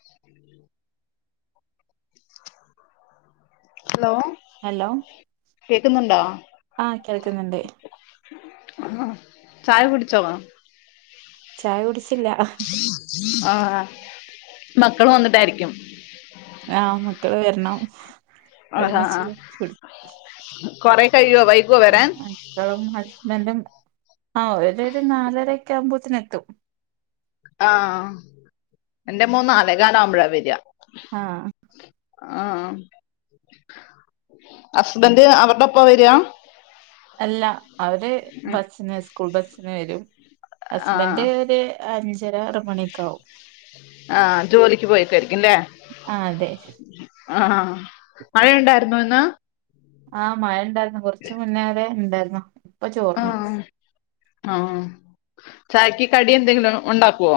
ഉം hello hello കേക്കുന്നുണ്ടോ കേൾക്ന്ന്ണ്ട് ആഹ് ചായ കുടിച്ചോ ചായ കുടിച്ചില്ല ആഹ് മക്കള് വന്നിട്ടാരിക്കും ആഹ് മക്കള് വരണം ഒരുമിച്ച് കുടി കൊറേ കയ്യോ ക്കളും ഹസ്ബന്റും ആഹ് ഒരൊരു നാലരക്കെ ആവുമ്പത്തിനെത്തും ആഹ് എന്റെ മോൻ നാലേകാലാവുമ്പഴാ വര ആഹ് ആഹ് ഹസ്ബന്റ് അവറ്ടൊപ്പ വര അല്ല അവര് ബസ്സിന സ് കൂൾ ബസ്സിന് വരും ആ ഹസ്ബന്റ് ഒര് അഞ്ച് ഞ്ചരാ ആറ് മണിയൊക്കാവും ആഹ് ജോലിക്ക് പോയ്ക്കാരിക്കും ലെ ആഹ് അതെ ആഹ് മഴ ഈണ്ടായിരുന്നോ ഇന്ന് ആഹ് മഴ ഇണ്ടാര് കൊറച്ച് മുന്നേരെ ഇണ്ടാർന്നു ആഹ് ആഹ് ചായക്കി കടി എന്തെങ്കിലും ഉണ്ടാക്കോ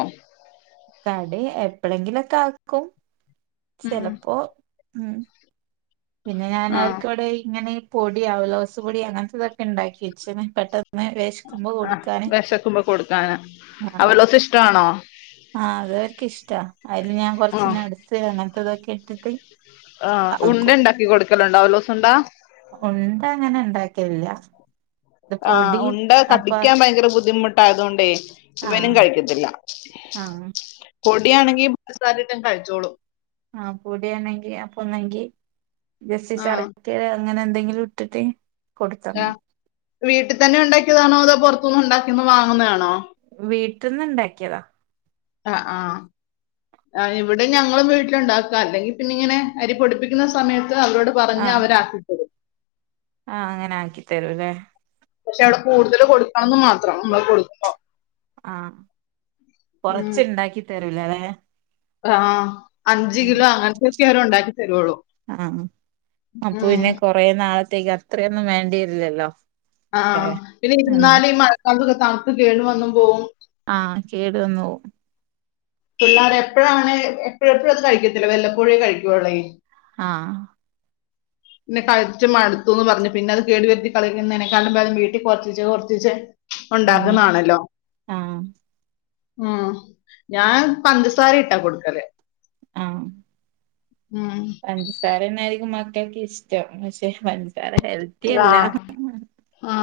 കടി എപ്പഴെങ്കിലുംക്കാക്കും ഉം ചെലപ്പോ ഉം പിന്നെ ഞാൻ ആ ആർക്ക്വ്ടേ ഇങ്ങനെ പൊടി ഔലോസ് പൊടി അങ്ങൻത്തതൊക്കെ ഇണ്ടാക്കി വെച്ച്ന് പെട്ടന്ന് വെശ്ക്കുമ്പോ ആ ഒടുക്കാന് വെശക്കുമ്പോ കൊടുക്കാന് ആ അവലോസ് ഇഷ്ടാണോ ആഹ് അത് അവർക്കിഷ്ടാ അതില് ഞാൻ കൊറച്ച് ആ നടുത്ത് അങ്ങനത്തതൊക്കെ [unintelligible] ആഹ് ഉണ്ടയുണ്ടാക്കി കൊടുക്കലൊണ്ട അവലൂസുണ്ടാ ഇല്ല ആഹ് ഉണ്ട കടിക്കാൻ ഭയങ്കര ബുദ്ധിമുട്ട് ട്ടായതുകൊണ്ടേ ആ ഇവനും കഴിക്കത്തില്ല ആ പൊടി - പൊടി ആണെങ്കിൽ ധം [unintelligible] കഴിച്ചോളും ആഹ് പൊടിയാണെങ്കി അപ്പൊ ഒന്നെങ്കി ബസി ആഹ് ചരകേ [unintelligible] അങ്ങനെ എന്തെങ്കിലും ഇട്ടിട്ട്- കൊടുത്താ ആ മതി വീട്ടിൽ തന്നെ ഉണ്ടാക്കിയതാണോ അതോ പുറത്ത ഉണ്ടാക്കിന്ന് വാങ്ങുന്നതണോ വീട്ടിന്ന് ഇണ്ടാക്കിയതാ ആ ആ ആ ഇവിടെ ഞങ്ങളും വീട്ടിലുണ്ടാക്കുക അല്ലെങ്കിൽ പിന്നെ ഇങ്ങനെ അരി പൊടിപ്പിക്കുന്ന സമയത്ത് അവരോട് പറഞ്ഞ് അവരാക്കിത്തരും ആഹ് അങ്ങനെ ആക്കി തരൂല്ലേ പക്ഷെ അവിടെ കൂടുതല് കൊടുക്കണംന്ന് മാത്രം നമ്മള് കൊടുക്കുമ്പോ ആഹ് ഉം കൊറച്ച് ഉണ്ടാക്കി തരാ ള്ളല്ലേ [unintelligible] ആഹ് അഞ്ച് കിലോ അങ്ങനത്തൊക്കെ അവര് ഉണ്ടാക്കി തരൂളൂ ആ ഉം ത്തേക്ക് അത്രയൊന്നും വേണ്ടിവരില്ലല്ലോ ഏ ആഹ് പിന്നെ ഉം ഇരുന്നാലും ഈ മഴക്കാലത്ത് തണുത്ത് കേട് വന്നും പോകും ആഹ് കേടുവന്ന് പോവും പിള്ളാര് എപ്പഴാണ് എപ്പഴും എപ്പോഴും അത് കഴിക്കത്തില്ല വെല്ലപ്പോഴുവെ കഴിക്കുവുള്ളയി ആഹ് പിന്നെ കഴിച്ച് മട്ത്തൂന്ന് പർഞ്ഞു പിന്നെ അത് കേട് വര്ത്തി കളയുന്നതിനേക്കാളും ഭേതം വീട്ടി കൊർച്ചീച്ചെ കൊർച്ചീച്ചെ ഉം ഉണ്ടാക്കുന്നാണല്ലോ ആഹ് ആ ഞാൻ പഞ്ചസാര ഇട്ടാ കൊടുക്കല് ആം ഉം പഞ്ചസാര തന്നെയായിരിക്കും ന ടോക്കെ ഇഷ്ടം പക്ഷെ [unintelligible] ഹെൽത്തി ആ അല്ല ആ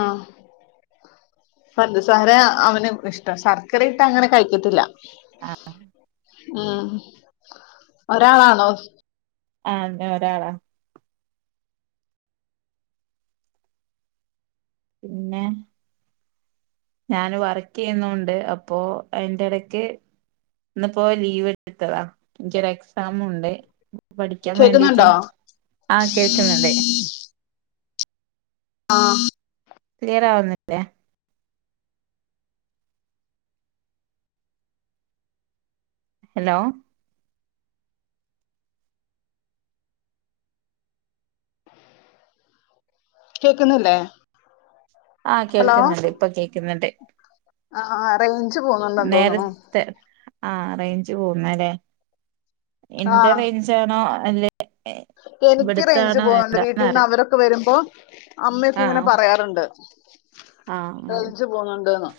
പഞ്ചസാര അവന് ഇഷ്ട ശർക്കര ഇട്ടാ അങ്ങനെ കഴിക്കത്തില്ല ആഹ് ഉം ഒരാളാണോ ആന്നെ ഒരാളാ പിന്നെ ഞാൻ വർക്ക് ചെയ്യുന്നുണ്ട് അപ്പോ അയിന്റെ ഇടക്ക് ഇന്നിപ്പോ ലീവ് എടുത്തതാ എനിക്കൊരു എക്സാമുണ്ട് പഠിക്കാൻ വേണ്ടീട്ട് കേക്കുന്നുണ്ടോ ആഹ കേൾക്കുന്നുണ്ട് ആഹ ക്ലിയർ ആവുന്നില്ലേ ഹലോ കേക്കുന്നില്ലേ ആഹ ഹലോ കേൾക്കുന്നുണ്ട് ഇപ്പൊ കേൾക്കുന്നുണ്ട് ആഹ് റേഞ്ച് പോകുന്നുണ്ടെന്ന് തോന്നുണു നേരത്തെ ആഹ റേഞ്ച് പോകുന്നല്ലേ എന്റെ ആഹ് റേഞ്ചാണോ അല്ലെ എനിക്ക് റേഞ്ച് ഇവിടുത്താണോ പോകാറുണ്ട് വീട്ടിൽന്ന് എന്താന്നറി അവരൊക്കെ വരുമ്പോ അമ്മയൊക്കെ ഇങ്ങനെ പറയാറുണ്ട് ആഹ ആ റേഞ്ച് പോകുന്നുണ്ട്ന്ന്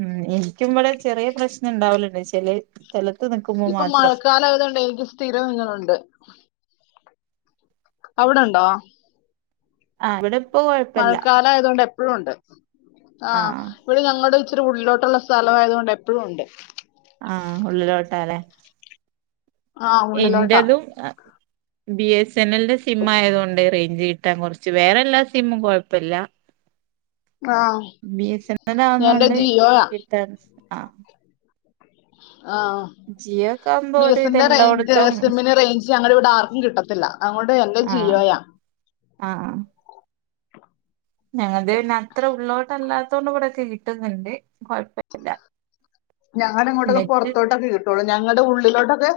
ഉം എ എനിക്കുമ്പടെ ചെറിയ പ്രശ്നം ഉണ്ടാവലുണ്ട് ചില [inaudible] ഇപ്പൊ മഴക്കാലായതുകൊണ്ടെ എനിക്ക് സ്ഥിരം ഇങ്ങനുണ്ട് അവിടെണ്ടോ ആഹ് ഇവിടെ ഇപ്പൊ കൊഴപ്പല്ല മഴക്കാലായതുകൊണ്ട് എപ്പോഴും ഉണ്ട് ആഹ് ഇവിടെ ഞങ്ങളുടെ ഇത്തിരി ഉള്ളിലോട്ടുള്ള സ്ഥലം ആയതു കൊണ്ട് എപ്പോഴുണ്ട് ആഹ ഉള്ളിലോട്ടാലെ ആഹ് ഉള്ളിലോട്ടാ എന്റതും അ ബി എസ് എൻ എലിന്റെ സിം ആയതു കൊണ്ട് റേഞ്ച് കിട്ടാൻ കുറച്ച് വേറെ എല്ലാ സിമ്മും കുഴപ്പില്ല ആഹ് ബി എസ് എൻ എൽ എന്റെ ആവുന്നൊണ്ട് ജിയോയാ കിട്ടാൻ ആഹ ആ ഒക്കെ ആവുമ്പോ ബി ഒരു എസ എനിന്റെ റേഞ്ച് ഇതെല്ലോടത്തും സിമ്മിന്റെ റേഞ്ച് ഞങ്ങളിവിടെ ആർക്കും കിട്ടത്തില്ല അതോണ്ട് എന്റെ ജിയോയാ ആഹ ഞങ്ങത് പിന്നെ അത്ര ഉള്ളോട്ടല്ലാത്തൊണ്ട് ഇവിടെ കിട്ടുന്നുണ്ട് കുഴപ്പില്ല ഞങ്ങടെ ഇങ്ങോട്ടൊക്കെ പുറത്തോട്ടൊക്കെ കിട്ടുളൂ ഞങ്ങളുടെ ഉള്ളിലോട്ടൊക്കെ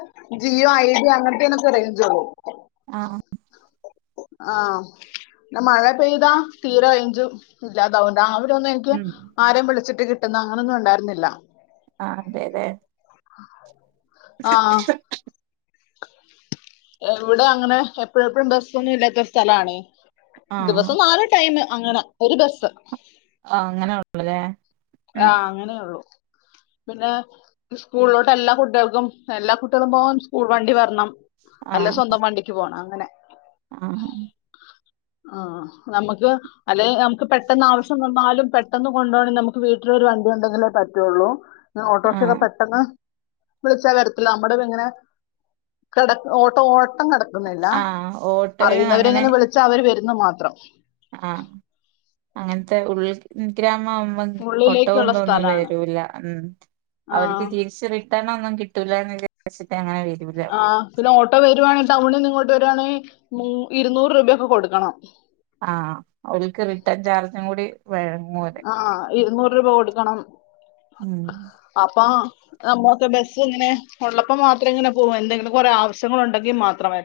ജിയോ ഐഡിയ അങ്ങനയ്ത്തെനൊക്കെ റേഞ്ച്ഉള്ളൂ ആഹ് ആഹ എന്ന മഴ പെയ്താ തീരെ റേഞ്ചും ഇല്ലാതാവും [unintelligible] എനിക്ക് ഉം ആരേം വിളിച്ചിട്ട് കി പെട്ടന്ന് അങ്ങനൊന്നും ഉണ്ടായിരുന്നില്ല ആ അതെ അതെ [unintelligible] ആഹ എവിടെ അങ്ങനെ എപ്പഴും എപ്പോഴും ബസ്സൊന്നും ഇല്ലാത്ത സ്ഥലാണെ ആഹ് ദിവസം നാല് ടൈം അങ്ങനെ ഒരു ബസ് ആ അങ്ങനെയള്ളത് ആഹ അങ്ങനെയ ഉള്ളു പിന്നെ സ്കൂളിലോട്ട് എല്ലാ കുട്ടികൾക്കും എല്ലാ കുട്ടികളും പോ സ്കൂൾ വണ്ടി വരണം അല്ല ആഹ് സ്വന്തം വണ്ടിക്ക് പോണം [unintelligible] ആഹ് ആ നമുക്ക് അല്ലെ നമുക്ക് പെട്ടെന്ന് ആവശ്യം തന്നാലും പെട്ടെന്ന് കൊണ്ടു പോണെങ്കിൽ നമുക്ക് വീട്ടിലൊരു വണ്ടി ഉണ്ടെങ്കിലേ പറ്റുള്ളൂ ഓട്ടോറിക്ഷ ഒക്കെ ആഹ് പെട്ടെന്ന് വിളിച്ചാൽ വരത്തില്ല നമ്മുടെ ഇങ്ങനെ കട ഓട്ട ഓട്ടം കട ആഹ് ഓട്ടോയും അറിയവരെങ്ങനെ വിളി വരുന്ന മാത്രം ആഹ അങ്ങനത്തെ ഉള്ള അ അമ്മ ഉള്ളിലേക്കുള്ള ഒട്ടുംന്തൊന്നും സ്ഥലമാണ് വരൂല്ല ഉ ആ അവർക്ക് തിരിച്ചറി ഒന്നും കിട്ടൂല്ല എന്ന് വി ആ പിന്നെ ഓട്ടോ വരുവാണെങ്കിൽ തമ്മിൽ നിങ്ങോട്ട് രാണ് ഇരുന്നൂറ് രൂപൊക്കെ കൊടുക്കണം ആഹ അവക്ക് റിട്ടേൺ ചാർജും കൂടി വഴങ്ങൂലെ ആഹ് ഇരുുന്നൂറ് രൂപ കൊട്ട കൊടുക്കണം ഉം അപ്പം നമ്മക്കെ ബസ്സ ഇങ്ങനെ ഉള്ളപ്പോ മാത്രം ഇങ്ങനെ പോകും എന്തെങ്കിലും കൊറെേ ആവശ്യങ്ങൾ ഉണ്ടെങ്കിൽ മാത്രമായി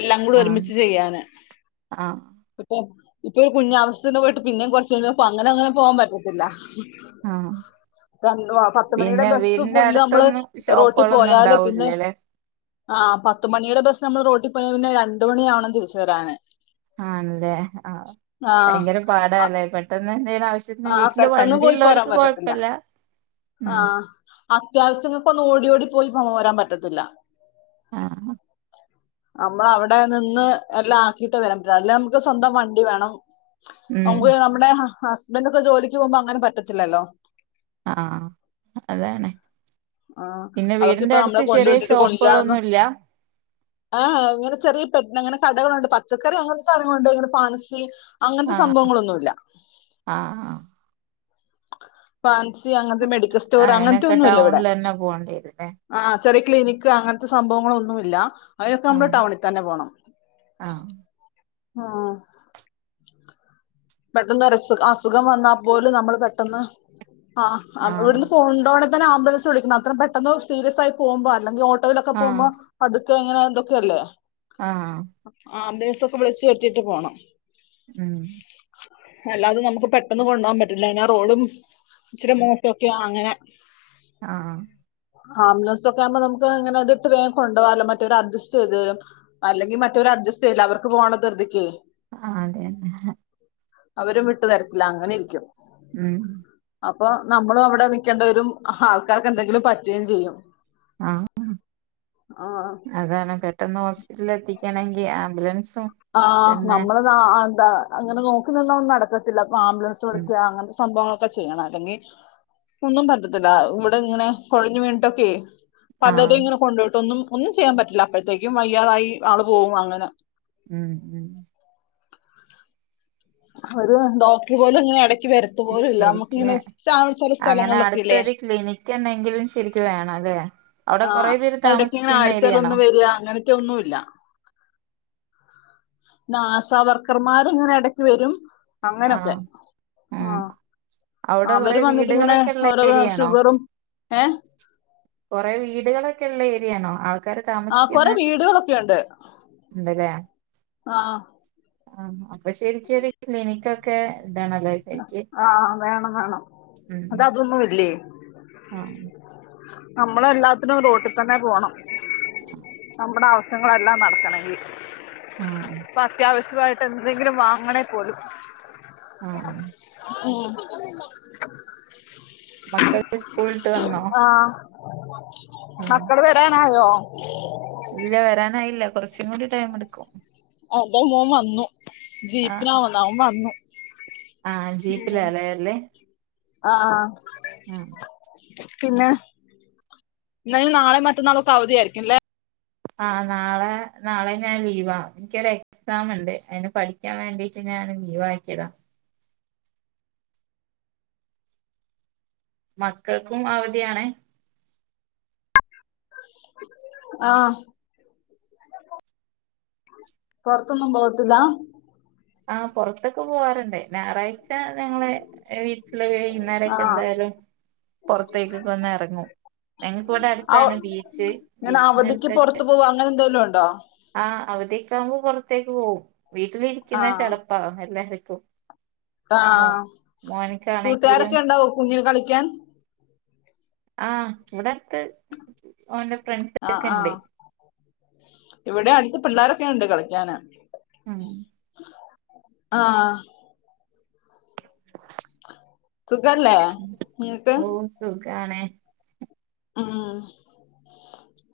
എല്ലാം കൂടെ ആഹ് ഒരുമിച്ച് ചെയ്യാന് ആഹ് ഇപ്പൊ ഇപ്പൊ ഒരു കുഞ്ഞയാാവസ്ഥേെ പോയിട്ട് പിന്നേ കുറ അങ്ങനെങ്ങനെ പോവാൻ പറ്റത്തില്ല ആഹ് രണ്ട പത്തുമണിയുടെ പിന്നെ ബസ് വീടിന്റെ കുഞ് നമ്മള് അടുത്തൊന്നും റോട്ടിൽ ഷോപ്പുകളൊന്നും പോയാല് പിന്നെ ഉണ്ടാവൂല്ലല്ലേ ആ പത്തുമണിയുടെ ബസ് നമ്മൾ റോഡ് പോ പിന്നെ രണ്ട മണിയാവണം തിരിച്ച വരാാന് ആണല്ലേ ആഹ ഭയങ്കര അ- പാടല്ലേ പെട്ടെന്ന് എന്തേലും ആവശ്യത്തിന് ആ വീട്ടില് പെട്ടെന്ന് പോയി പോരാൻ വണ്ടിള്ളവർക്ക് പറ്റത്തില്ല കൊഴപ്പല്ല ഉം അത്യാവശ്യങ്ങൾക്ക ഒന്ന് ഓടി ഓടി പോയി ഭമം വരാൻ പറ്റത്തില്ല ആഹ നമ്മൾ അവിടെ നിന്ന് എല്ലാം ആക്കീട്ട് വരാൻറ്റ അല്ല നമുക്ക് സ്വന്തം വണ്ടി വേണം ഉം നക്ക് നമ്മുടെ ആ ബന് ഒക്കെ ജോലിക്ക് പോകുമ്പോ അങ്ങനെ പറ്റത്തില്ലോ ആഹ അതാണ് ആ പിന്നെ വീടിന്റെ അവർക്കിപ്പോ നമ്മളെ അടുത്ത് ചെറിയ കൊണ്ടുവിട്ടിട്ട് ഷോപ്പുകളൊന്നൂല്ല ആഹ ഇങ്ങനെ ചെറിയ പെ അങ്ങനെ കടകളുണ്ട് പച്ചക്കറി അങ്ങനത്തെ സാധങ്ങളുണ്ട് ഇങ്ങനെ ഫാൻസി അങ്ങനത്തെ ആഹ് സംഭവങ്ങളൊന്നുമല്ല ആഹ് ഫാൻസി അങ്ങനത്തെ മെഡിക്കൽ സ്റ്റോറ് അങ്ങനത്തെ അയിനൊക്കെ ഒന്നും ഇല്ല ഇവിടെ ടൗണിൽ തന്നെ പോകേണ്ടി വരുല്ലേ ചെറിയ ക്ലിനിക്ക് അങ്ങനത്തെ സംഭവങ്ങളോന്നും ഇല്ല അയിനൊക്കെ ആഹ് നമ്മള് ടൗണിൽ തന്നെ പോണം ആഹ് ആഹ പെട്ടെന്ന് ഒരസുഖ അസുഖം വന്നാൽ പോലും നമ്മൾ പെട്ടെന്ന് ആഹ് അമ്മ ആഹ് ഇവിടുന്ന് പോണ്ടോണ [unintelligible] ആംബുൻസ് വിളിക്കണം അത്ര പെട്ടെന്ന് സീരിയസ് ആയി പോകുമ്പോ അല്ലെങ്കിലോട്ടോ യിലൊക്കെ പോകുമ്പോ പതുക്കെ ഇ എങ്ങനെ എന്തൊക്കെയല്ലോ ആഹ ദിവസൊക്കെ വിളിച്ചച്ച് വരുത്തിയിട്ട് പോണം ഉം അല്ലാതെ നമുക്ക് പെട്ടെന്ന് കൊണ്ട് പോകാൻ പറ്റില്ല അയിനാറോഡും ഇച്ചിരി മോശോക്കെയാ അങ്ങനെ ആഹ് ആംബുലൻസ് ഒക്കെ ആകുമ്പോ നമുക്ക് ഇങ്ങനെ അത് ഇട്ട് വേഗം കൊണ്ടപോവാല്ലോ മറ്റവര് അഡ്ജസ്റ്റ് ചെയ്ത് തരും അല്ലെങ്കിൽ മറ്റവര് അഡ്ജസ്റ്റ് ചെയില്ല അവർക്ക് പോകാനുള്ള ധിർതിയെ ആ അതെതെ അവരും വിട്ടു തരത്തില്ല അങ്ങനെ ഇരിക്കും ഉം അപ്പൊ നമ്മളും അവിടെ നിക്കേണ്ട വരും ആൾക്കാർക്ക് എന്തെങ്കിലും പറ്റുകയും ചെയ്യും ആഹ ആ, അതാണ് പെട്ട ന്ന് ഹോസ്പിറ്റല എത്തി കണങ്കി ആംബുലൻസ് ആഹ നമ്മള് ന അങ്ങനെ നോക്കുന്നതോന്നും നടക്കത്തില്ല ആംബുലൻസ് ഉം വിളിക്കുക അങ്ങനത്തെ സംഭവം ക്കെ ചെയ്യണം അല്ലെങ്കിൽ ഒന്നും പറ്റത്തില്ല ഇവിടെ ഇങ്ങനെ കൊഴഞ്ഞു വീണിട്ടൊക്കെ പലതും ആഹ് ഇങ്ങനെ കൊണ്ടു പോയിട്ടൊന്നും ഒന്നും ചെയ്യാൻ പറ്റില്ല അപ്പോഴത്തേക്കും വയ്യാതായി ആള് പോകും അങ്ങനെ ഉം ഉം അവ ഡോക്ടർ പോലും ഇങ്ങനെട ശരിക്ക ചില അങ്ങനെ സ്ഥലങ്ങളിലൊക്കെ ഇല്ലേ അടുത്തൊരു ക്ലിനിക്ക് ഉണ്ടെങ്കിലും ശരിക്ക വേണം അല്ലേ അവിടെ ആ കൊറെ പേര് ഇടക്ക ഇങ്ങനെ താമസിക്കുന്ന ആഴ്ചാല ഏരിയാണോ ഒന്നും വരിക അങ്ങനത്തെ ഒന്നുംല്ല നാസാവർക്കർമാർങ്ങനെ ഇടക്ക് വരും അങ്ങനൊക്കെ ആഹ് ഉം ആ അവിടെ കൊറെ അവര് വന്നിട്ടി ങ്ങനെ വീടുകളൊക്കെ ഉള്ള ഓരോ ഏരിയാണോ ഷുഗറും ഏ ള്ള ഏരിയയാണോ ആ കൊറെ വീടുകളൊക്കെുണ്ട് ആ ആ അപ്പൊ ശെരിക്കത് ക്ലിനിക്കൊക്കെ ഇടണല്ലേ ശരിക്ക് ആ വേണം വേണം അത ഉം അതൊന്നും ഇല്ലേ ആഹ് നമ്മളെ എല്ലാത്തിനും റോട്ടിൽ തന്നെ പോണം നമ്പടാവ ഞ ങ്ങളെല്ലാം നടക്കണമെങ്കി ആഹ് പ്പത്യാവശ്യ കായിട്ട് എന്തെങ്കിലും വാങ്ങണേ പോലും ആഹ് ഓഹ് മക്കള് സ്കൂളിട്ട് വന്നോ [inaudible] ആഹ് മക്കള് വരാനായോ [inaudible] ഇല്ല വരാനായില്ല കുറച്ചും കൂടി ടൈം എടുക്കും അത മോൻ വന്നു ആഹ് ജീപ്പിനാവന്നാവൻ വന്നു ആഹ് ജീപ്പിലാ ലെ ആഹ് ഉം പിന്നെ എന്നായും നാളെ മറ്റന്നാളൊക്കെ അവധിയായിരിക്കുംല്ലേ ആ നാളെ നാളെ ഞാൻ ലീവാ എനിക്കൊരു എക്സാം ഉണ്ട് അതിന് പഠിക്കാൻ വേണ്ടിട്ട് ഞാൻ ലീവ് ആക്കിയത മക്കൾക്കും അവധിയാണെ ആ പുറത്തൊന്നും പോകത്തില്ല ആ പുറത്തൊക്കെ പോവാറുണ്ട് ഞായറാഴ്ച ഞങ്ങളെ വീട്ടില് ആ വൈകുന്നേരൊക്കെ എന്തായാലും പുറത്തേക്കൊക്കെ ഒന്ന് എറങ്ങും ഞങ്ങക്ക് ഇവിടെ അവ- അടുത്താണ് ബീച്ച് ബീച്ചിനടുത്തൊക്കെ ണ്ടോ? ആ അവധീക്കെ ആവുമ്പ പുറത്തേക്ക് പോവും ആ വീട്ടിലിരിക്കുന്ന ചടപ്പാ എല്ലാം വെ ആ മോനിക്കാണെങ്കിലും കൂട്ടുകാരൊക്കെ ഉണ്ടാവോ കുഞ്ഞിന് കളിക്കാൻ ആ ഇവിടെ ഓന്റെ ആ ഫ്രണ്ട്സൊക്കെ ആ ഉണ്ട് ഇവിടെ അടുത്ത് പിള്ളോരൊക്കെ ഒണ്ട് കളിക്കാന് ഉം ആഹ് സുഖല്ലേ നിങ്ങക്ക് ഖാണെ ഉം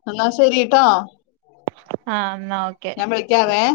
എന്നാ ശരീട്ടോ ആഹ് എന്നാ ഓക്കെ ശെരി